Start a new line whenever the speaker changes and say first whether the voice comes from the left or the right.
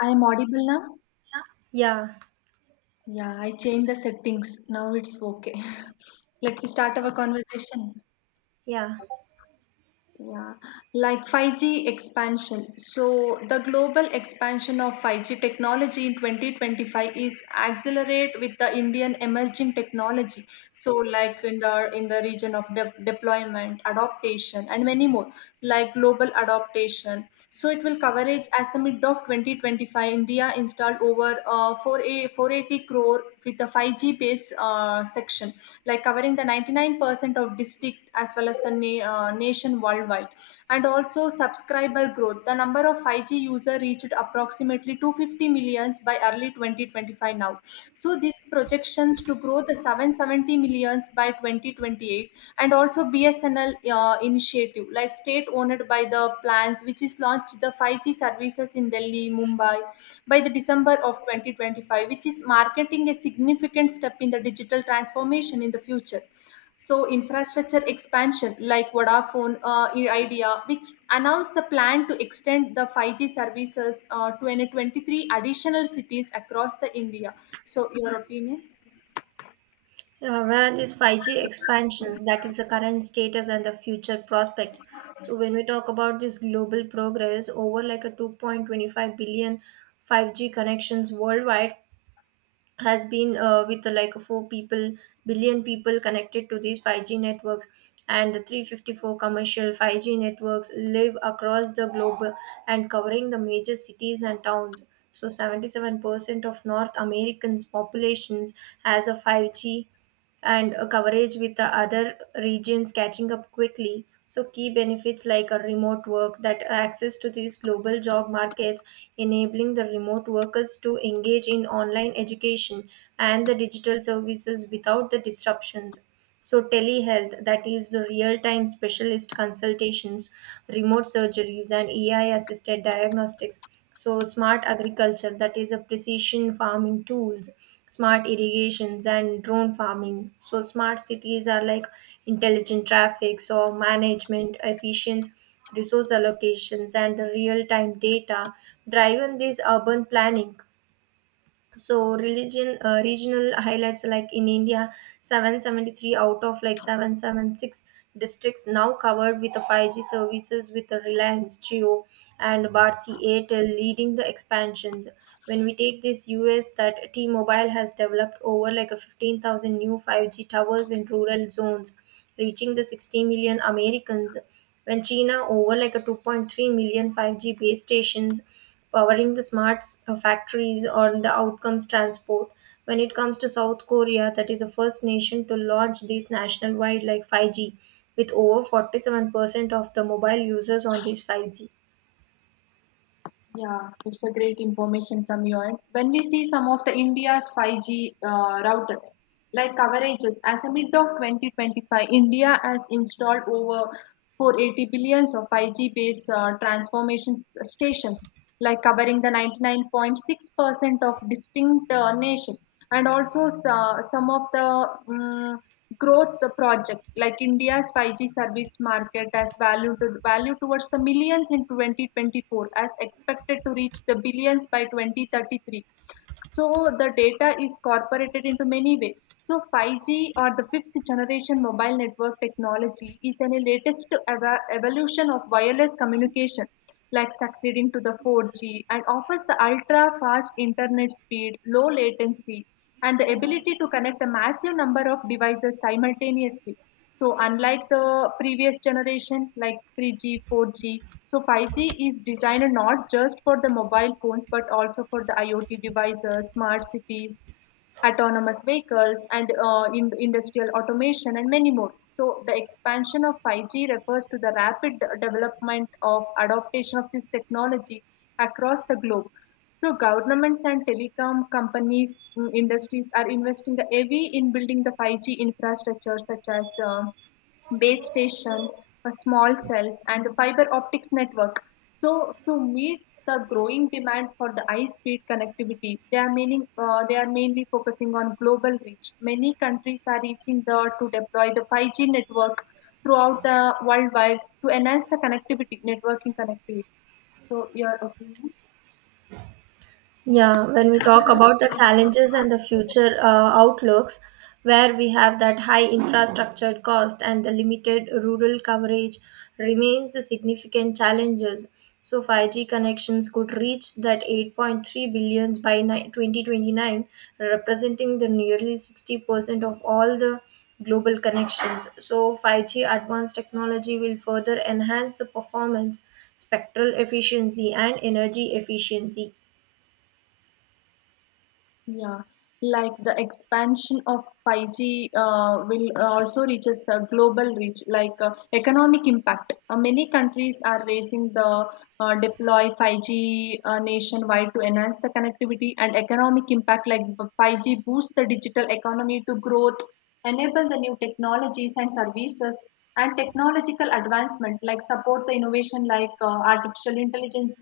left: I'm audible now?
right: Yeah,
left: Yeah, I changed the settings. Now it's okay. Let me start our
right: okay,
left: conversation.
right: yeah.
left: Yeah, like 5G expansion. So, the global expansion of 5G technology in 2025 is accelerate with the Indian emerging technology. So, like in the region of deployment, adaptation, and many more, like global adaptation. So, it will coverage as the mid of 2025. India installed over 4 a 480 crore with the 5G based section, like covering the 99% of district as well as the nation worldwide. And also subscriber growth. The number of 5G user reached approximately 250 millions by early 2025 now. So these projections to grow the 770 millions by 2028. And also BSNL initiative like state owned by the plans, which is launched the 5g services in Delhi Mumbai by the December of 2025, which is marketing a significant step in the digital transformation in the future. So infrastructure expansion like Vodafone Idea, which announced the plan to extend the 5G services to 23 additional cities across the India. So your opinion?
right: Where these 5G expansions, that is the current status and the future prospects. So when we talk about this global progress over like a 2.25 billion five 5G connections worldwide, has been with like four people billion people connected to these 5G networks and the 354 commercial 5G networks live across the globe and covering the major cities and towns. So 77% of North Americans populations has a 5G and a coverage with the other regions catching up quickly. So, key benefits like a remote work that access to these global job markets, enabling the remote workers to engage in online education and the digital services without the disruptions. So, telehealth, that is the real time specialist consultations, remote surgeries, and AI assisted diagnostics. So, smart agriculture, that is a precision farming tools smart irrigations and drone farming. So smart cities are like intelligent traffic, so management, efficient resource allocations and real-time data driven this urban planning. So religion regional highlights like in India, 773 out of like 776 districts now covered with the 5G services with the Reliance Jio and Bharti Airtel leading the expansions. When we take this US that T-Mobile has developed over like a 15,000 new 5G towers in rural zones reaching the 60 million Americans when China over like a 2.3 million 5G base stations powering the smart factories or the outcomes transport. When it comes to South Korea, that is the first nation to launch these national wide like 5G with over 47% of the mobile users on these 5G.
left: Yeah, it's a great information from you. And when we see some of the India's 5G routers, like coverages, as a mid of 2025, India has installed over 480 billions of 5G based transformation stations, like covering the 99.6% of distinct nation. And also some of the mm, growth project like India's 5G service market as value to value towards the millions in 2024, as expected to reach the billions by 2033. So the data is corporated into many ways. So 5G or the fifth generation mobile network technology is an latest evolution of wireless communication, like succeeding to the 4G, and offers the ultra fast internet speed, low latency, and the ability to connect a massive number of devices simultaneously. So unlike the previous generation like 3G, 4G, so 5G is designed not just for the mobile phones but also for the IoT devices, smart cities, autonomous vehicles, and industrial automation and many more. So the expansion of 5G refers to the rapid development of adaptation of this technology across the globe. So governments and telecom companies, industries are investing the heavy in building the 5G infrastructure such as base station, small cells, and the fiber optics network. So to meet the growing demand for the high-speed connectivity, they are mainly focusing on global reach. Many countries are reaching the to deploy the 5G network throughout the worldwide to enhance the connectivity, networking connectivity. So your opinion?
right: Yeah, when we talk about the challenges and the future outlooks, where we have that high infrastructure cost and the limited rural coverage remains the significant challenges. So 5G connections could reach that 8.3 billions by 2029, representing the nearly 60% of all the global connections. So 5G advanced technology will further enhance the performance, spectral efficiency, and energy efficiency.
left: Yeah, like the expansion of 5G will also reaches the global reach, like economic impact. Many countries are raising the deploy 5G nationwide to enhance the connectivity and economic impact. Like 5G boosts the digital economy to growth, enable the new technologies and services, and technological advancement. Like support the innovation, like artificial intelligence,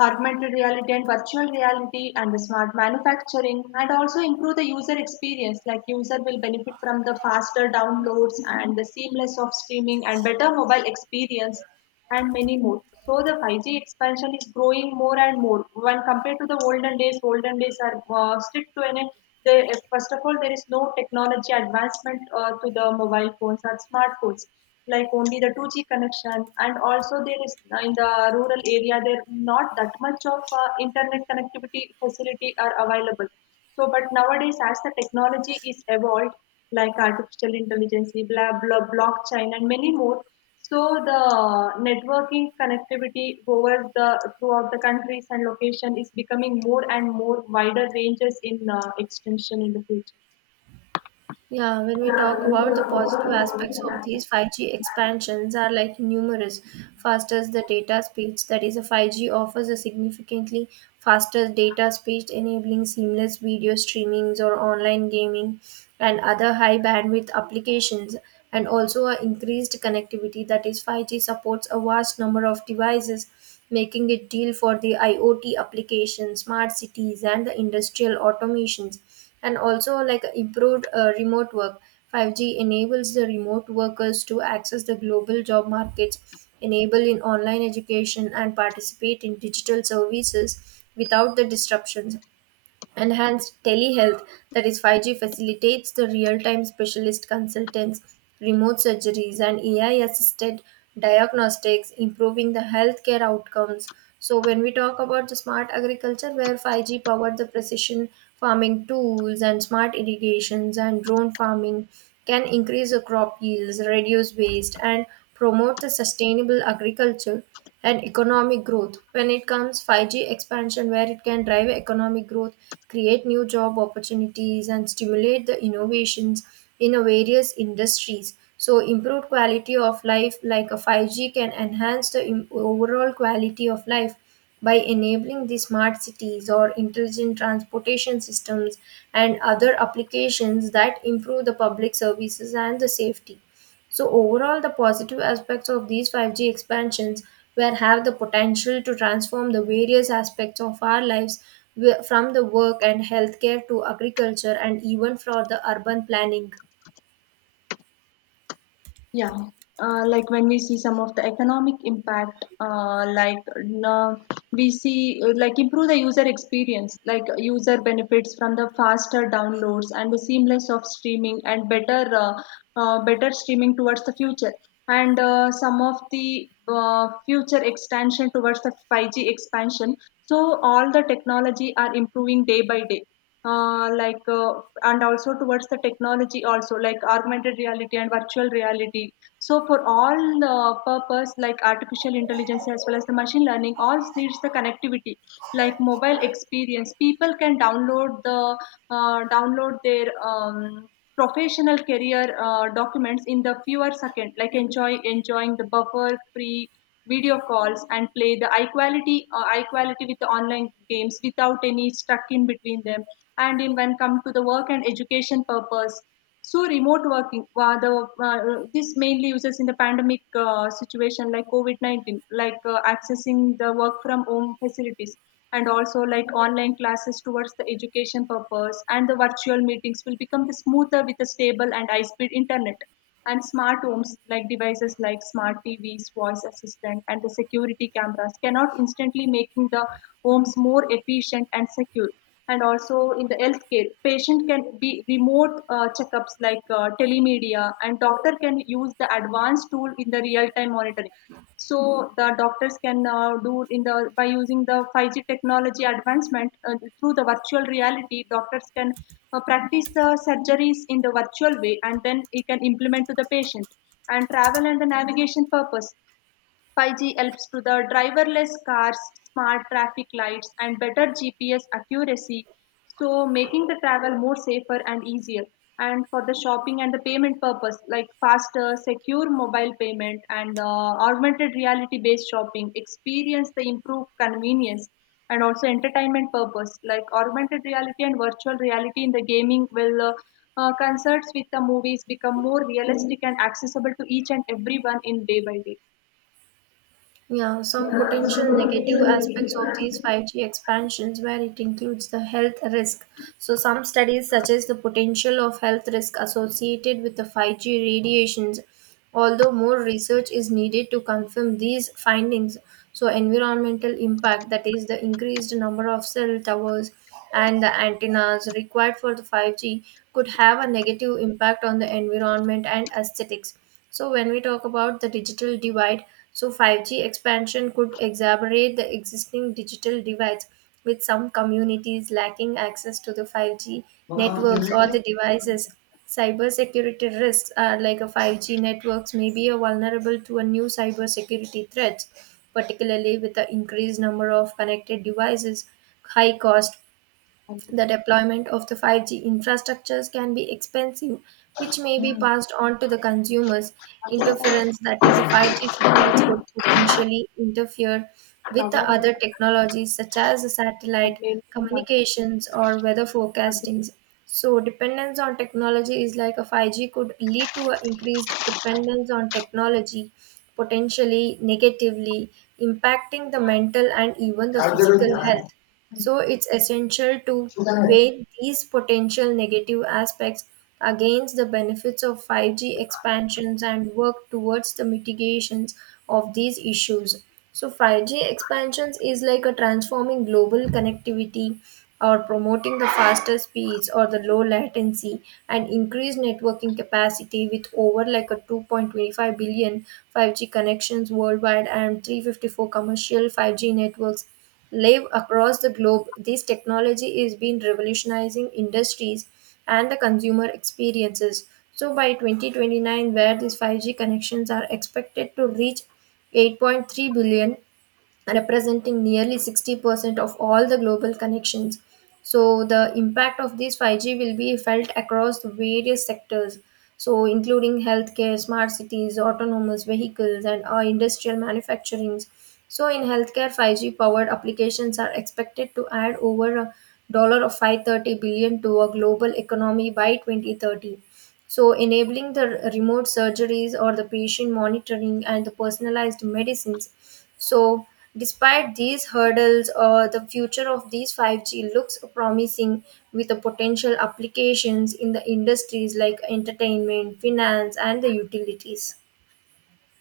left: augmented reality and virtual reality, and the smart manufacturing. And also improve the user experience, like user will benefit from the faster downloads and the seamless of streaming and better mobile experience and many more. So the 5G expansion is growing more and more when compared to the olden days. Olden days are strict to an they, first of all there is no technology advancement to the mobile phones or smartphones, like only the 2G connection. And also there is in the rural area there not that much of internet connectivity facility are available. So, but nowadays as the technology is evolved, like artificial intelligence, blah blah, blockchain, and many more. So the networking connectivity over the throughout the countries and location is becoming more and more wider ranges in extension in the future.
right: Yeah, when we talk about the positive aspects of these 5G expansions are like numerous. First is the data speeds, that is, a 5G offers a significantly faster data speed, enabling seamless video streamings or online gaming and other high bandwidth applications, and also a increased connectivity. That is, 5G supports a vast number of devices, making it deal for the IoT applications, smart cities, and the industrial automations and also like improved remote work. 5G enables the remote workers to access the global job markets enable in online education and participate in digital services without the disruptions. Enhanced telehealth, that is 5G, facilitates the real time specialist consultants, remote surgeries, and AI assisted diagnostics, improving the healthcare outcomes. So, when we talk about the smart agriculture, where 5G powered the precision farming tools and smart irrigations and drone farming can increase the crop yields, reduce waste, and promote the sustainable agriculture and economic growth. When it comes 5G expansion, where it can drive economic growth, create new job opportunities, and stimulate the innovations in a various industries. So, improved quality of life like a 5G can enhance the overall quality of life by enabling the smart cities or intelligent transportation systems and other applications that improve the public services and the safety. So overall, the positive aspects of these 5G expansions where have the potential to transform the various aspects of our lives from the work and healthcare to agriculture and even for the urban planning.
left: Yeah, like when we see some of the economic impact, like uh, we see like improve the user experience, like user benefits from the faster downloads and the seamless of streaming and better streaming towards the future. And some of the future extension towards the 5G expansion. So all the technology are improving day by day, like, and also towards the technology, also like augmented reality and virtual reality. So for all purpose like artificial intelligence as well as the machine learning all needs the connectivity. Like mobile experience, people can download their professional career documents in the fewer second, like enjoying the buffer free video calls and play the equality with the online games without any stuck in between them. And in when come to the work and education purpose. So remote working, this mainly uses in the pandemic situation like COVID-19, like accessing the work from home facilities. And also like online classes towards the education purpose, and the virtual meetings will become the smoother with a stable and high speed internet. And smart homes, like devices like smart TVs, voice assistant, and the security cameras, cannot instantly making the homes more efficient and secure. And also in the healthcare, patient can be remote checkups like telemedia, and doctor can use the advanced tool in the real time monitoring. So the doctors can do in the by using the 5G technology advancement, through the virtual reality, doctors can practice the surgeries in the virtual way, and then it can implement to the patient. And travel and the navigation purpose, 5G helps to the driverless cars, smart traffic lights, and better GPS accuracy, so making the travel more safer and easier. And for the shopping and the payment purpose, like faster, secure mobile payment and the augmented reality based shopping, experience the improved convenience. And also entertainment purpose, like augmented reality and virtual reality in the gaming will concerts with the movies become more realistic and accessible to each and everyone in day by day.
right: Yeah, some potential negative aspects of these 5G expansions where it includes the health risk. So some studies suggest the potential of health risk associated with the 5G radiations, although more research is needed to confirm these findings. So environmental impact, that is the increased number of cell towers and the antennas required for the 5G could have a negative impact on the environment and aesthetics. So, when we talk about the digital divide, so 5G expansion could exacerbate the existing digital divides, with some communities lacking access to the 5G networks or the devices. Cybersecurity risks are like a 5G networks may be a vulnerable to a new cybersecurity threats, particularly with the increased number of connected devices, high cost. The deployment of the 5G infrastructures can be expensive, which may be passed on to the consumers. Interference, that is, the 5G signals could potentially interfere with the
left: cover
right: other technologies such as the satellite
left: అదేంటి మజా?
right: communications or weather
left: అది
right: forecastings. So, dependence on technology is like a 5G could lead to an increased dependence on technology, potentially negatively impacting the mental and even the
left: కాదు
right: physical
left: జరుగుతుందా?
right: health. So it's essential to
left: చూడమే.
right: weigh these potential negative aspects against the benefits of 5G expansions and work towards the mitigations of these issues. So 5G expansions is like a transforming global connectivity or promoting the faster speeds or the low latency and increased networking capacity with over like a 2.25 billion 5G connections worldwide and 354 commercial 5G networks live across the globe, this technology is been revolutionizing industries and the consumer experiences. So by 2029, where these 5G connections are expected to reach 8.3 billion representing nearly 60% of all the global connections. So, the impact of this 5G will be felt across the various sectors, so including healthcare, smart cities, autonomous vehicles, and industrial manufacturings. So, in healthcare, 5G powered applications are expected to add over a dollar of 530 billion to a global economy by 2030. So, enabling the remote surgeries or the patient monitoring and the personalized medicines. So, despite these hurdles, the future of these 5G looks promising with the potential applications in the industries like entertainment, finance, and the utilities.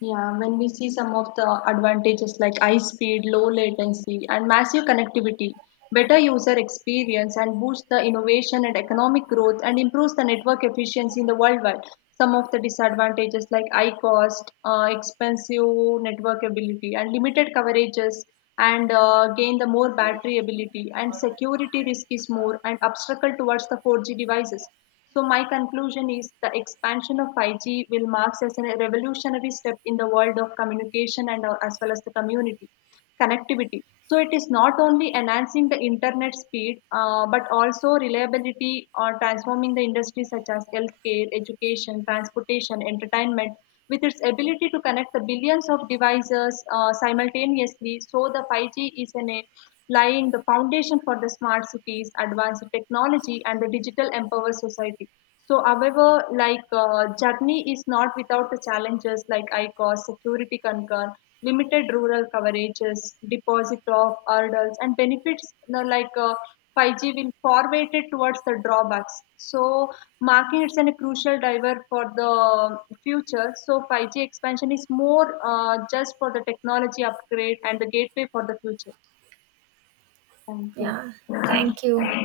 left: Yeah, when we see some of the advantages like high speed, low latency, and massive connectivity, better user experience and boosts the innovation and economic growth and improves the network efficiency in the worldwide. Some of the disadvantages like high cost, expensive network ability, and limited coverages, and gain the more battery ability and security risk is more and obstacle towards the 4G devices. So, my conclusion is the expansion of 5G will mark as a revolutionary step in the world of communication and as well as the community connectivity. So, it is not only enhancing the internet speed but also reliability or transforming the industries such as healthcare, education, transportation, entertainment, with its ability to connect the billions of devices simultaneously. So, the 5G is in a laying the foundation for the smart cities, advanced technology, and the digital empowered society. So, however, like journey is not without the challenges like I cost, security concern, limited rural coverages, deposit of hurdles, and benefits, like 5G will far weighted towards the drawbacks. So, marking it's a crucial driver for the future. So 5G expansion is more just for the technology upgrade and the gateway for the future. Thank you.
right: Yeah, thank you.